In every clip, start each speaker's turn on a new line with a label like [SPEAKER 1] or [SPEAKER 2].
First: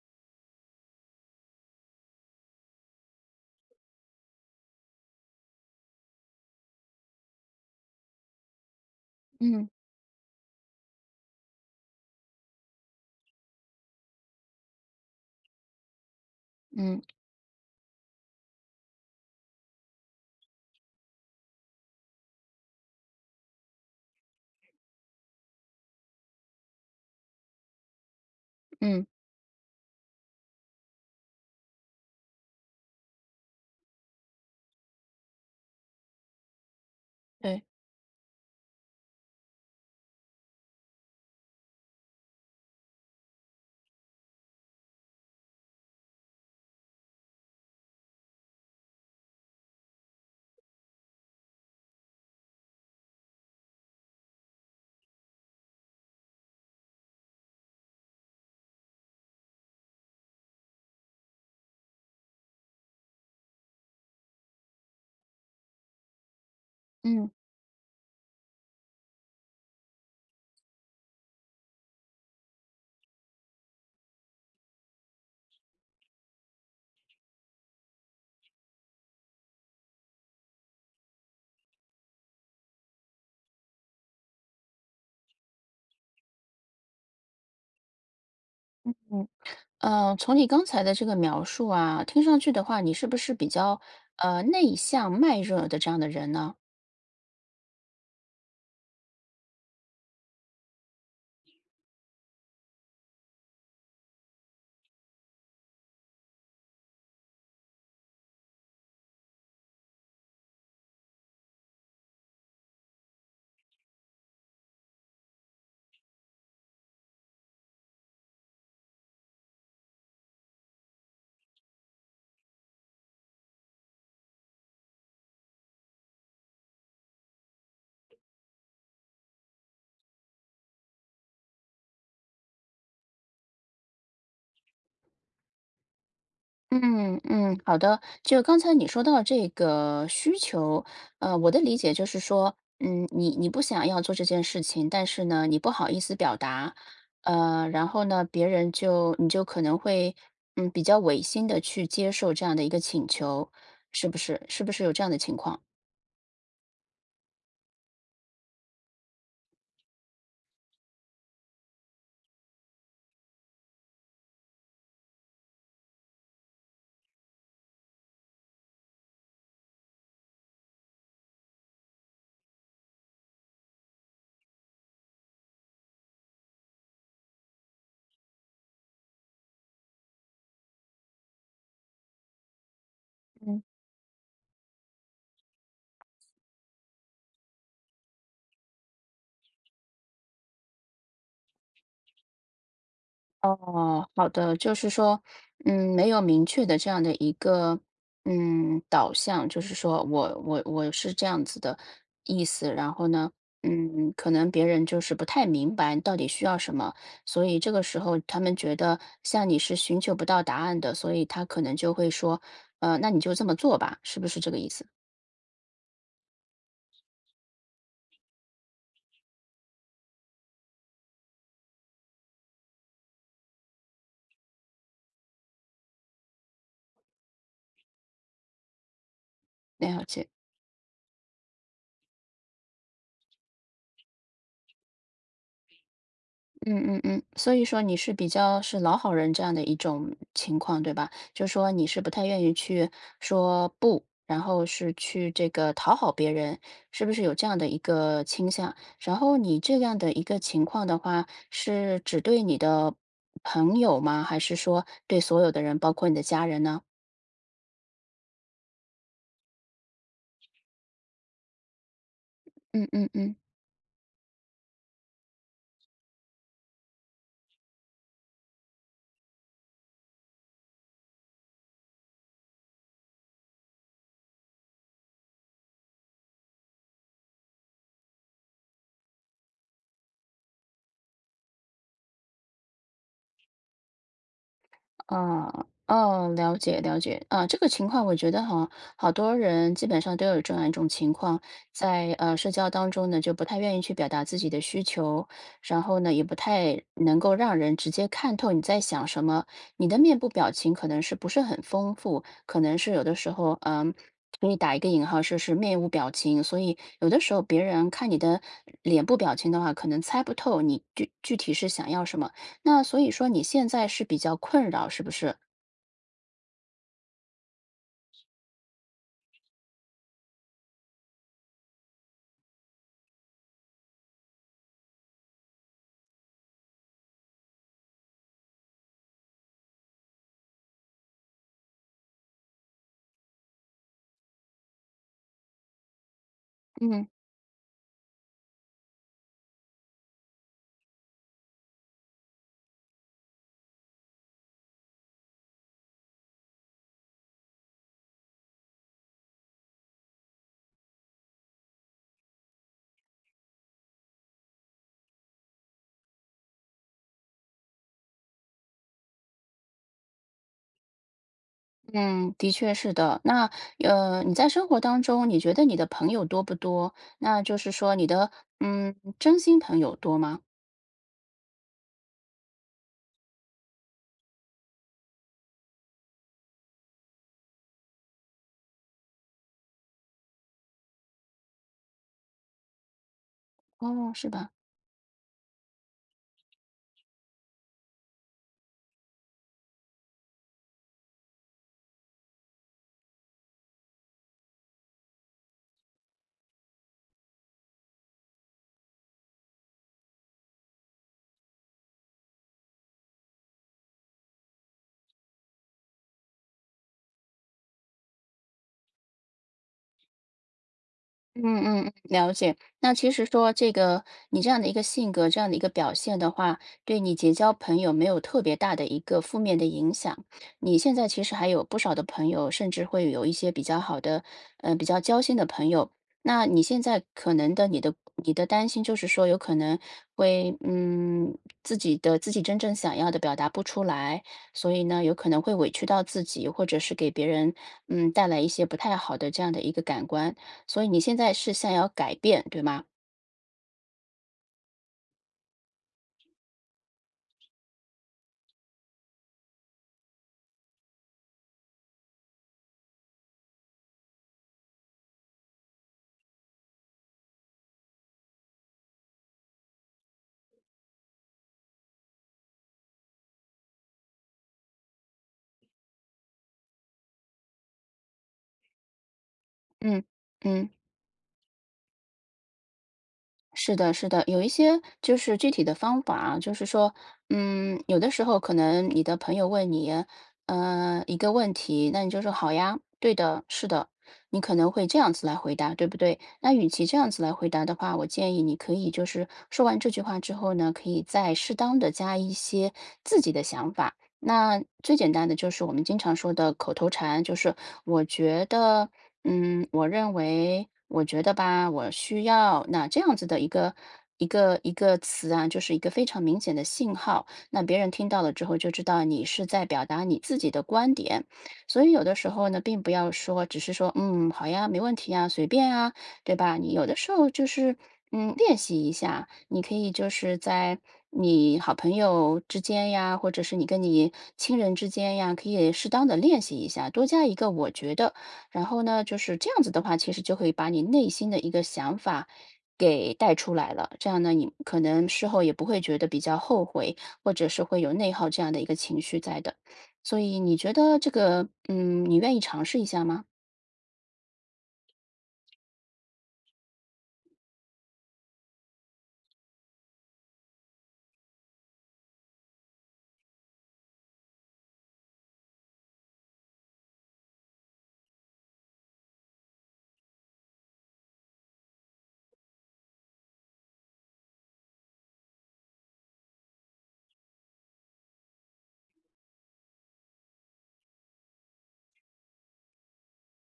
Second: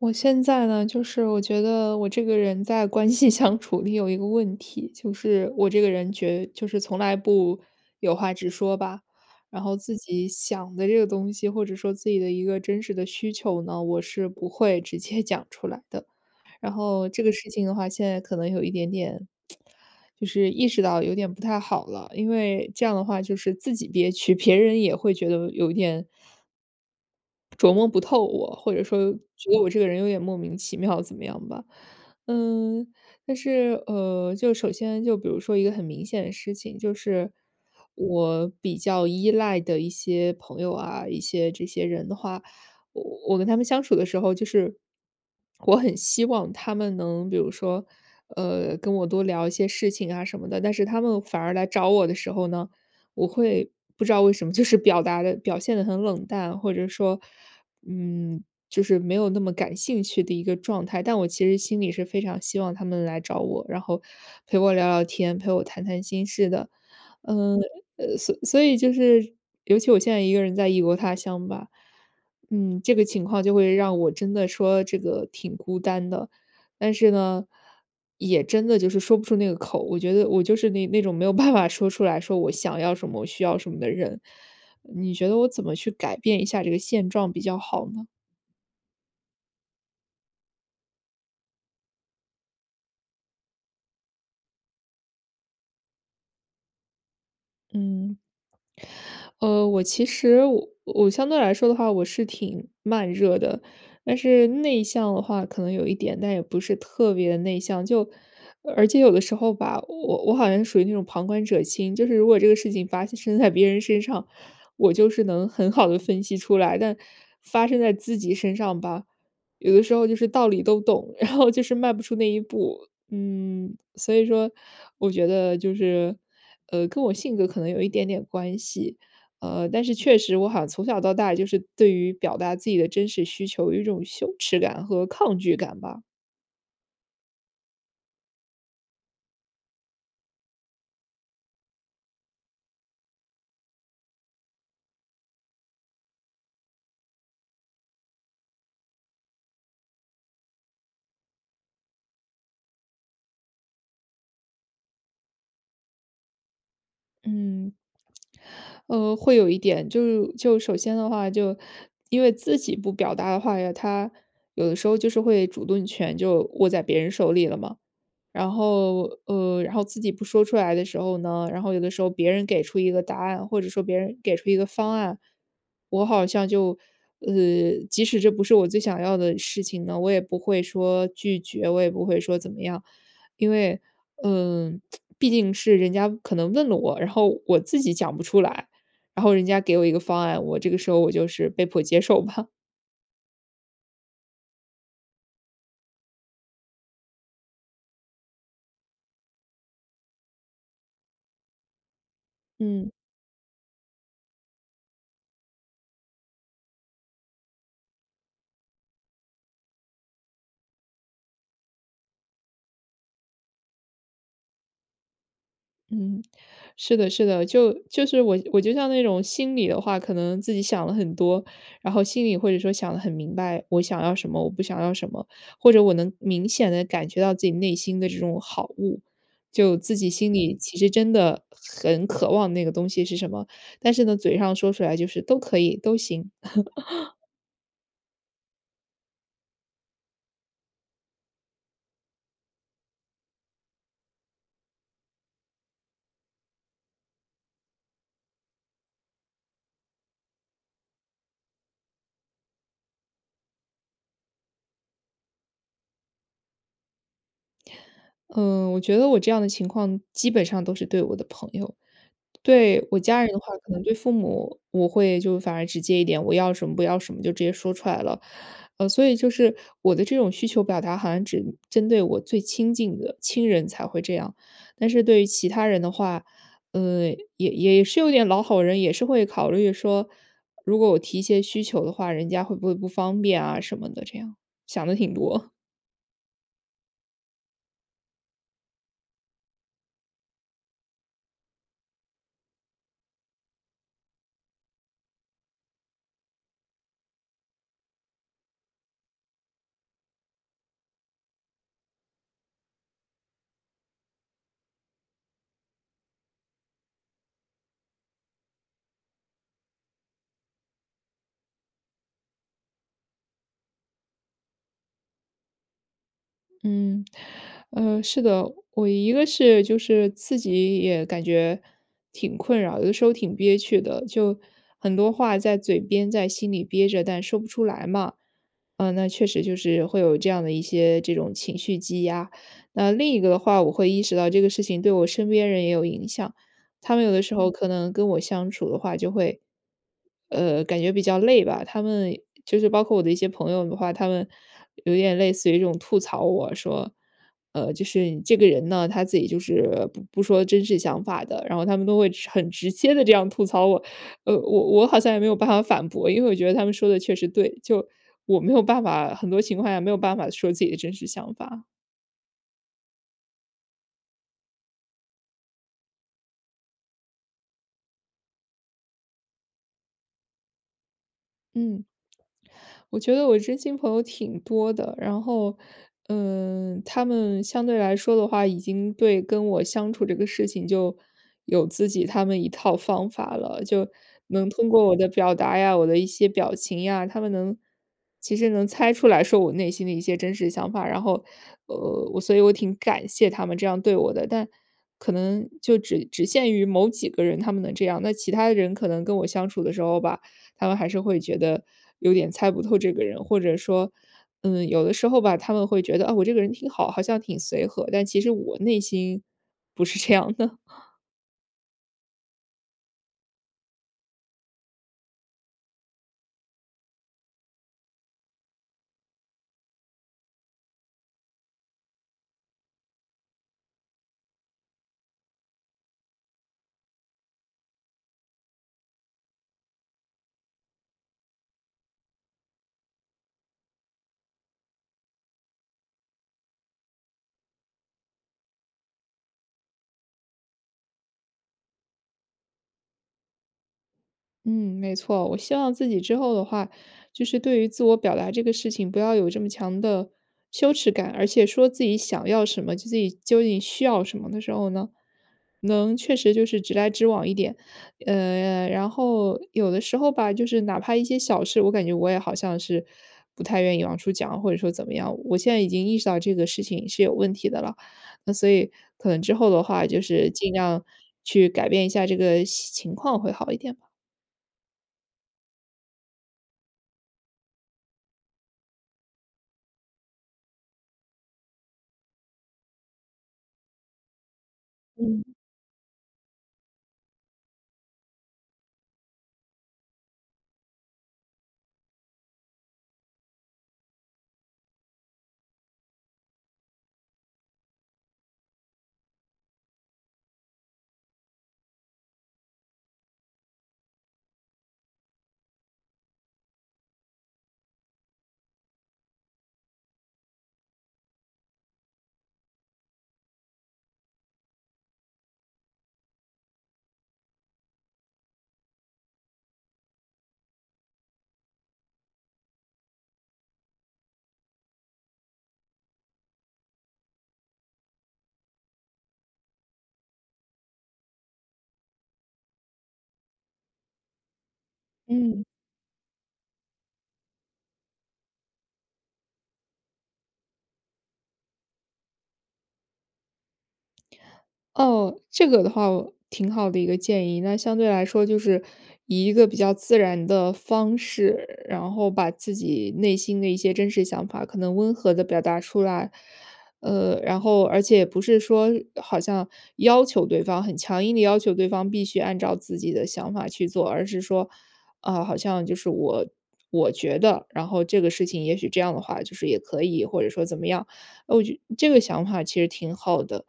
[SPEAKER 1] 我现在呢，就是我觉得我这个人在关系相处里有一个问题，就是我这个人就是从来不有话直说吧，然
[SPEAKER 2] 嗯
[SPEAKER 1] 后自己想的这个东西，或者说自己的一个真实的需求呢，我是不会直接 讲出来的。然
[SPEAKER 2] 嗯
[SPEAKER 1] 后这个事情的话，现在可能有一点点，就是意识到有点不太好了，因为这样的话就是自己憋屈，别人也会觉得有一点琢磨不透我，或者
[SPEAKER 2] 嗯，
[SPEAKER 1] 说觉得我这个人有点莫名其妙，怎么样吧？嗯，但是就首先就比如说一个很明显的事情，就是
[SPEAKER 2] 对，
[SPEAKER 1] 我比较依赖的一些朋友啊，一些这些人的话，我我跟他们相处的时候，就是我很希望他们能，比如说跟我多聊一些事情啊什么的，但是他们反而来找我的时候呢，我会不知道为什么，就是表达的表现的很冷淡，或者说，嗯，就是没有那么感兴趣的一个状态。但我其实心里是非常希望他们来找我，然后陪我聊聊天，陪我谈谈心事的。
[SPEAKER 2] 嗯，
[SPEAKER 1] 嗯。所以就是,尤其我现在一个人在异国他乡吧，嗯，这个情况就会让我真的说这个挺孤单的。但是呢，也真的就是说不出那个口。我觉得我就是那种没有办法说出来说我想要什么，我需要什么的人。你觉得我怎么去改变一下这个现状比较好呢？
[SPEAKER 2] 从你刚才的这个描述啊，听上去的话，你是不是比较内向、慢热的这样的人呢？
[SPEAKER 1] 嗯。我其实我相对来说的话，我是挺慢热的，但是内向的话可能有一点，但也不是特别的内向。就而且有的时候吧，我好像属于那种旁观者清，就是如果这个事情发生在别人身上，我就是能很好的分析出来，但发生在自己身上吧，有的时候就是道理都懂，然后就是迈不出那一步。嗯，所以说我觉得就是，跟我性格可能有一点点关系。但是确实我好像从小到大就是对于表达自己的真实需求有一种羞耻感和抗拒感吧。
[SPEAKER 2] 嗯嗯，好的。就刚才你说到这个需求，我的理解就是说，嗯，你不想要做这件事情，但是呢，你不好意思表达，然后呢，别人就你就可能会嗯比较违心的去接受这样的一个请求，是不是？是不是有这样的情况？
[SPEAKER 1] 嗯。会有一点，就是就首先的话就，因为自己不表达的话呀，他有的时候就是会主动权就握在别人手里了嘛。然后，然后自己不说出来的时候呢，然后有的时候别人给出一个答案，或者说别人给出一个方案，我好像就，即使这不是我最想要的事情呢，我也不会说拒绝，我也不会说怎么样，因为，嗯、毕竟是人家可能问了我，然后我自己讲不出来，然后人家给我一个方案，我这个时候我就是被迫接受吧。
[SPEAKER 2] 哦，好的，就是说，嗯，没有明确的这样的一个，嗯，导向，就是说我是这样子的意思，然
[SPEAKER 1] 嗯。
[SPEAKER 2] 后呢，嗯，可能别人就是不太明白到底需要什么，所以这个时候他们觉得像你是寻求不到答案的，所以他可能就会说，那你就这么做吧，是不是这个意思？
[SPEAKER 1] 嗯，是的，是的，就就是我就像那种心里的话，可能自己想了很多，然后心里或者说想的很明白，我想要什么，我不想要什么，或者我能明显的感觉到自己内心的这种好物，就自
[SPEAKER 2] 了
[SPEAKER 1] 己
[SPEAKER 2] 解。
[SPEAKER 1] 心里其实真的很渴望那个东西是什么，但是呢，嘴上说出来就是都可以，都行。
[SPEAKER 2] 嗯嗯嗯，所以说你是比较是老好人这样的一种情况，对吧？就说你是不太愿意去说不，然后是去这个讨好别人，是不是有这样的一个倾向？然后你这样的一个情况的话，是只对你的朋友吗？还是说对所有的人，包括你的家人呢？
[SPEAKER 1] 嗯，我觉得我这样的情况基本上都是对我的朋友。
[SPEAKER 2] 嗯
[SPEAKER 1] 对我
[SPEAKER 2] 嗯
[SPEAKER 1] 家人
[SPEAKER 2] 嗯。
[SPEAKER 1] 的话，可能对父母我会就反而直接一点，我要什么不要什么就直接说出来了。所以就是我的这种需求表达好像只针对我最亲近的亲人才会这样，但是对于其他人的话，呃，也也是有点老好人，也是会考虑说，如果我提一些需求的话，人家会不会不方便啊什么的，这样想的挺多。
[SPEAKER 2] 啊，哦，了解了解，啊，这个情况我觉得哈，好多人基本上都有这样一种情况，在社交当中呢，就不太愿意去表达自己的需求，然后呢，也不太能够让人直接看透你在想什么，你的面部表情可能是不是很丰富，可能是有的时候，嗯。给你打一个引号，就是面无表情，所以有的时候别人看你的脸部表情的话，可能猜不透你具体是想要什么。那所以说你现在是比较困扰，是不是？
[SPEAKER 1] 嗯。是的，我一个是就是自己也感觉挺困扰，有的时候挺憋屈的，就很多话在嘴边，在心里憋着，但说不出来嘛。那确实就是会有这样的一些这种情绪积压。那另一个的话，我会意识到这个事情对我身边人也有影响，他们
[SPEAKER 2] 嗯。
[SPEAKER 1] 有的时候可能跟我相处的话，就会，感觉比较累吧。他们就是包括我的一些朋友的话，他们有点类似于这种吐槽我说，就是你这个人呢，他自己就是不说真实想法的，然后他们都会直很直接的这样吐槽我，我好像也没有办法反驳，因为我觉得他们说的确实对，就我没有办法，很多情况下没有办法说自己的真实想法。
[SPEAKER 2] 嗯，的确是的。那，你在生活当中，你觉得你的朋友多不多？那就是说你的，嗯，真心朋友多吗？
[SPEAKER 1] 嗯。我觉得我真心朋友挺多的，然后，嗯，他们相对来说的话，已经对跟我相处这个事情就有自己他们一套方法了，就
[SPEAKER 2] 哦，是
[SPEAKER 1] 能
[SPEAKER 2] 吧？
[SPEAKER 1] 通过我的表达呀，我的一些表情呀，他们能其实能猜出来说我内心的一些真实想法，然后，我所以我挺感谢他们这样对我的，但可能就只限于某几个人他们能这样，那其他的人可能跟我相处的时候吧。他们还是会觉得有点猜不透这个人，或者说，嗯，有的时候吧，他们会觉得啊，我这个人挺好，好像挺随和，但其实我内心不是这样的。
[SPEAKER 2] 嗯嗯嗯，了解。那其实说这个你这样的一个性格，这样的一个表现的话，对你结交朋友没有特别大的一个负面的影响。你现在其实还有不少的朋友，甚至会有一些比较好的，比较交心的朋友。那你现在可能的你的担心就是说，有可能会嗯自己的自己真正想要的表达不出来，所以呢，有可能会委屈到自己，或者是给别人嗯带来一些不太好的这样的一个感官。所以你现在是想要改变，对吗？
[SPEAKER 1] 嗯，没错，我希望自己之后的话，就是对于自我表达这个事情，不要有这么强的羞耻感，而且说自己想要什么，就自己究竟需要什么的时候呢，能确实就是直来直往一点。然后有的时候吧，就是哪怕一些小事，我感觉我也好像是不太愿意往出讲，或者说怎么样。我现在已经意识到这个事情是有问题的了，那所以可能之后的话，
[SPEAKER 2] 嗯
[SPEAKER 1] 就是尽
[SPEAKER 2] 嗯，
[SPEAKER 1] 量去改变一下这个情况会好一点
[SPEAKER 2] 是
[SPEAKER 1] 吧。
[SPEAKER 2] 的，是的，有一些就是具体的方法啊，就是说，嗯，有的时候可能你的朋友问你，一个问题，那你就说好呀，对的，是的，你可能会这样
[SPEAKER 1] 嗯。
[SPEAKER 2] 子来回答，对不对？那与其这样子来回答的话，我建议你可以就是说完这句话之后呢，可以再适当的加一些自己的想法。那最简单的就是我们经常说的口头禅，就是我觉得。嗯，我认为，我觉得吧，我需要那这样子的一个一个词啊，就是一个非常明显的信号，那别人听到了之后就知道你是在表达你自己的观点，所以有的时候呢，并不要说，只是说，嗯，好呀，没问题呀，随便啊，对吧？你有的时候就是，嗯，练习一下，你可以就是在你好朋友之间呀，或者是你跟你亲人之间呀，可以适当的练习一下，多加一个我觉得。然后呢，就是这样子的话，其实就可以把你内心的一个想法给带出来了。这样呢，你可能事后
[SPEAKER 1] 嗯，
[SPEAKER 2] 也不会觉得比较后悔，或者是会有内耗这样的一个情绪在的。所以你觉得这个，嗯，你愿意尝试一下吗？
[SPEAKER 1] 哦，这个的话挺好的一个建议。那相对来说，就是以一个比较自然的方式，然后把自己内心的一些真实想法，可能温和的表达出来。然后而且不是说好像要求对方很强硬的要求对方必须按照自己的想法去做，而是说，啊，好像就是我觉得，然后这个事情也许这样的话，就是也可以，或者说怎么样。呃，我觉这个想法其实挺好的。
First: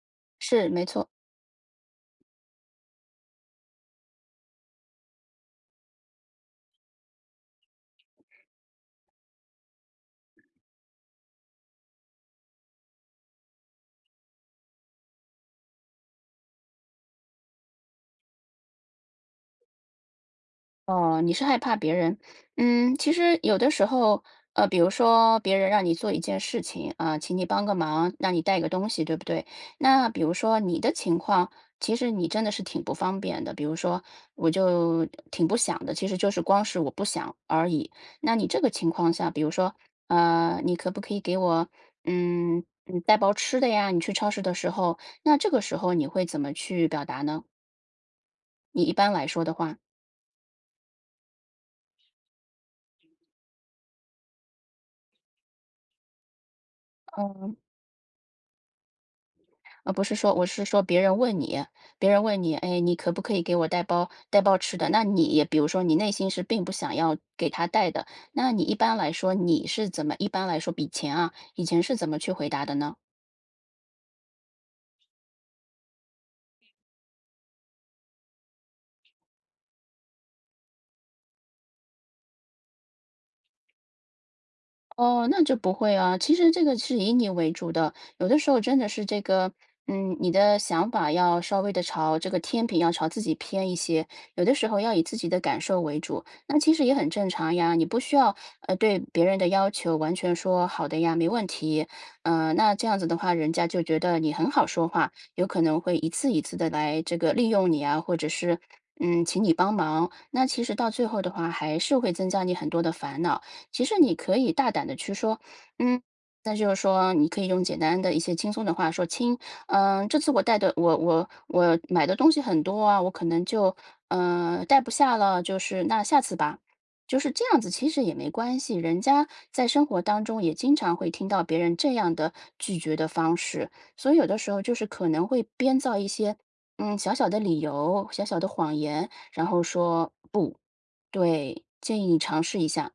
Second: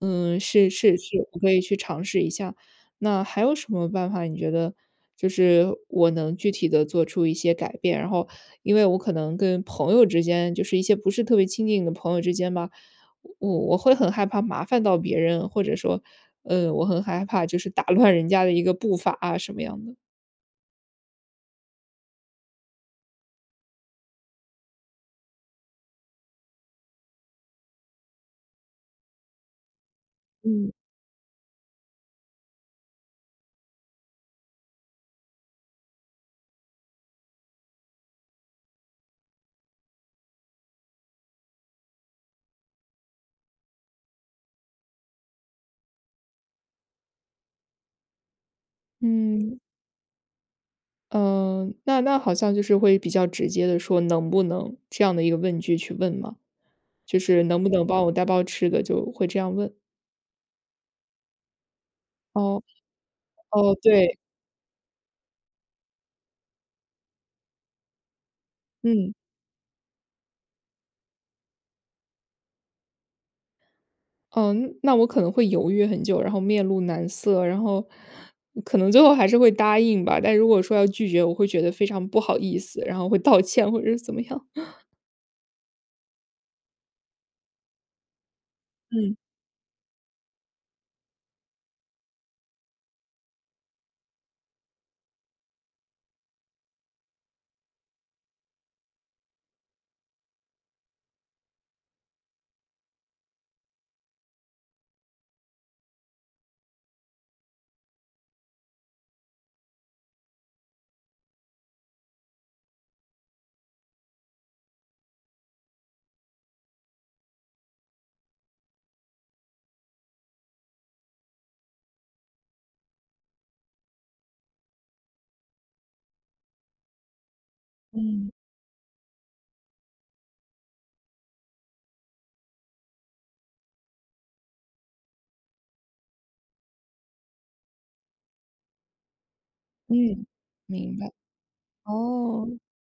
[SPEAKER 1] 嗯，
[SPEAKER 2] 是，
[SPEAKER 1] 是
[SPEAKER 2] 没
[SPEAKER 1] 是
[SPEAKER 2] 错。
[SPEAKER 1] 是，我可以去尝试一下。那还有什么办法你觉得就是我能具体的做出一些改变？然后因为我可能跟朋友之间就是一些不是特别亲近的朋友之间吧，我会很害怕麻烦到别人，或者说，嗯，我很害怕就是打乱人家的一个步伐啊，什么样的。
[SPEAKER 2] 哦，你是害怕别人，嗯，其实有的时候，比如说别人让你做一件事情啊，请你帮个忙，让你带个东西，对不对？那比如说
[SPEAKER 1] 嗯。
[SPEAKER 2] 你的情况，其实你真的是挺不方便的。比如说，我就挺不想的，其实就是光是我不想而已。那你这个情况下，比如说，你可不可以给我，嗯嗯，带包吃的呀？你去超市的时候，那这个时候你会怎么去表达呢？你一般来说的
[SPEAKER 1] 嗯。
[SPEAKER 2] 话，
[SPEAKER 1] 嗯，那好像就是会比较直接的说能不能这样的一个问句去问吗？就是
[SPEAKER 2] 嗯。
[SPEAKER 1] 能不能帮我带包吃的，就会这样问。
[SPEAKER 2] 不是说我是说别人问你，别人问你，
[SPEAKER 1] 哦，
[SPEAKER 2] 哎，你可不可以给我
[SPEAKER 1] 哦，对。
[SPEAKER 2] 带包吃的？那你比如说你内心是并不想要给他带的，那你一般来
[SPEAKER 1] 嗯，
[SPEAKER 2] 说你是怎么一般来说比前啊，以前是怎么去回答的呢？
[SPEAKER 1] 嗯，那我可能会犹豫很久，然后面露难色，然后可能最后还是会答应吧，但如果说要拒绝，我会觉得非常不好意思，然后会道歉或者是怎么样。
[SPEAKER 2] 哦，那就不会啊。其实这个是以你为主的，有的时候真的是
[SPEAKER 1] 嗯，
[SPEAKER 2] 这个，嗯，你的想法要稍微的朝这个天平要朝自己偏一些，有的时候要以自己的感受为主，那其实也很正常呀。你不需要对别人的要求完全说好的呀，没问题，嗯、那这样子的话，人家就觉得你很好说话，有可能会一次一次的来这个利用你啊，或者是嗯请你帮忙，那其实到最后的话，还是会增加你很多的烦恼。其实你可以大胆的去说，嗯，那就是说你可以用简单的一些轻松的话说，亲，嗯、这次我带的我买的东西很多啊，我可能就嗯带不下了，就是那下次吧。就是这样子，其实也没关系。人家在生活当中也经常会听到别人这样的拒绝的方式，所以有的时候就是可能会编造一些嗯小小的理由、小小的谎言，然后说
[SPEAKER 1] 嗯，
[SPEAKER 2] 不，
[SPEAKER 1] 明白，
[SPEAKER 2] 对，建议你尝
[SPEAKER 1] 哦。
[SPEAKER 2] 试一下。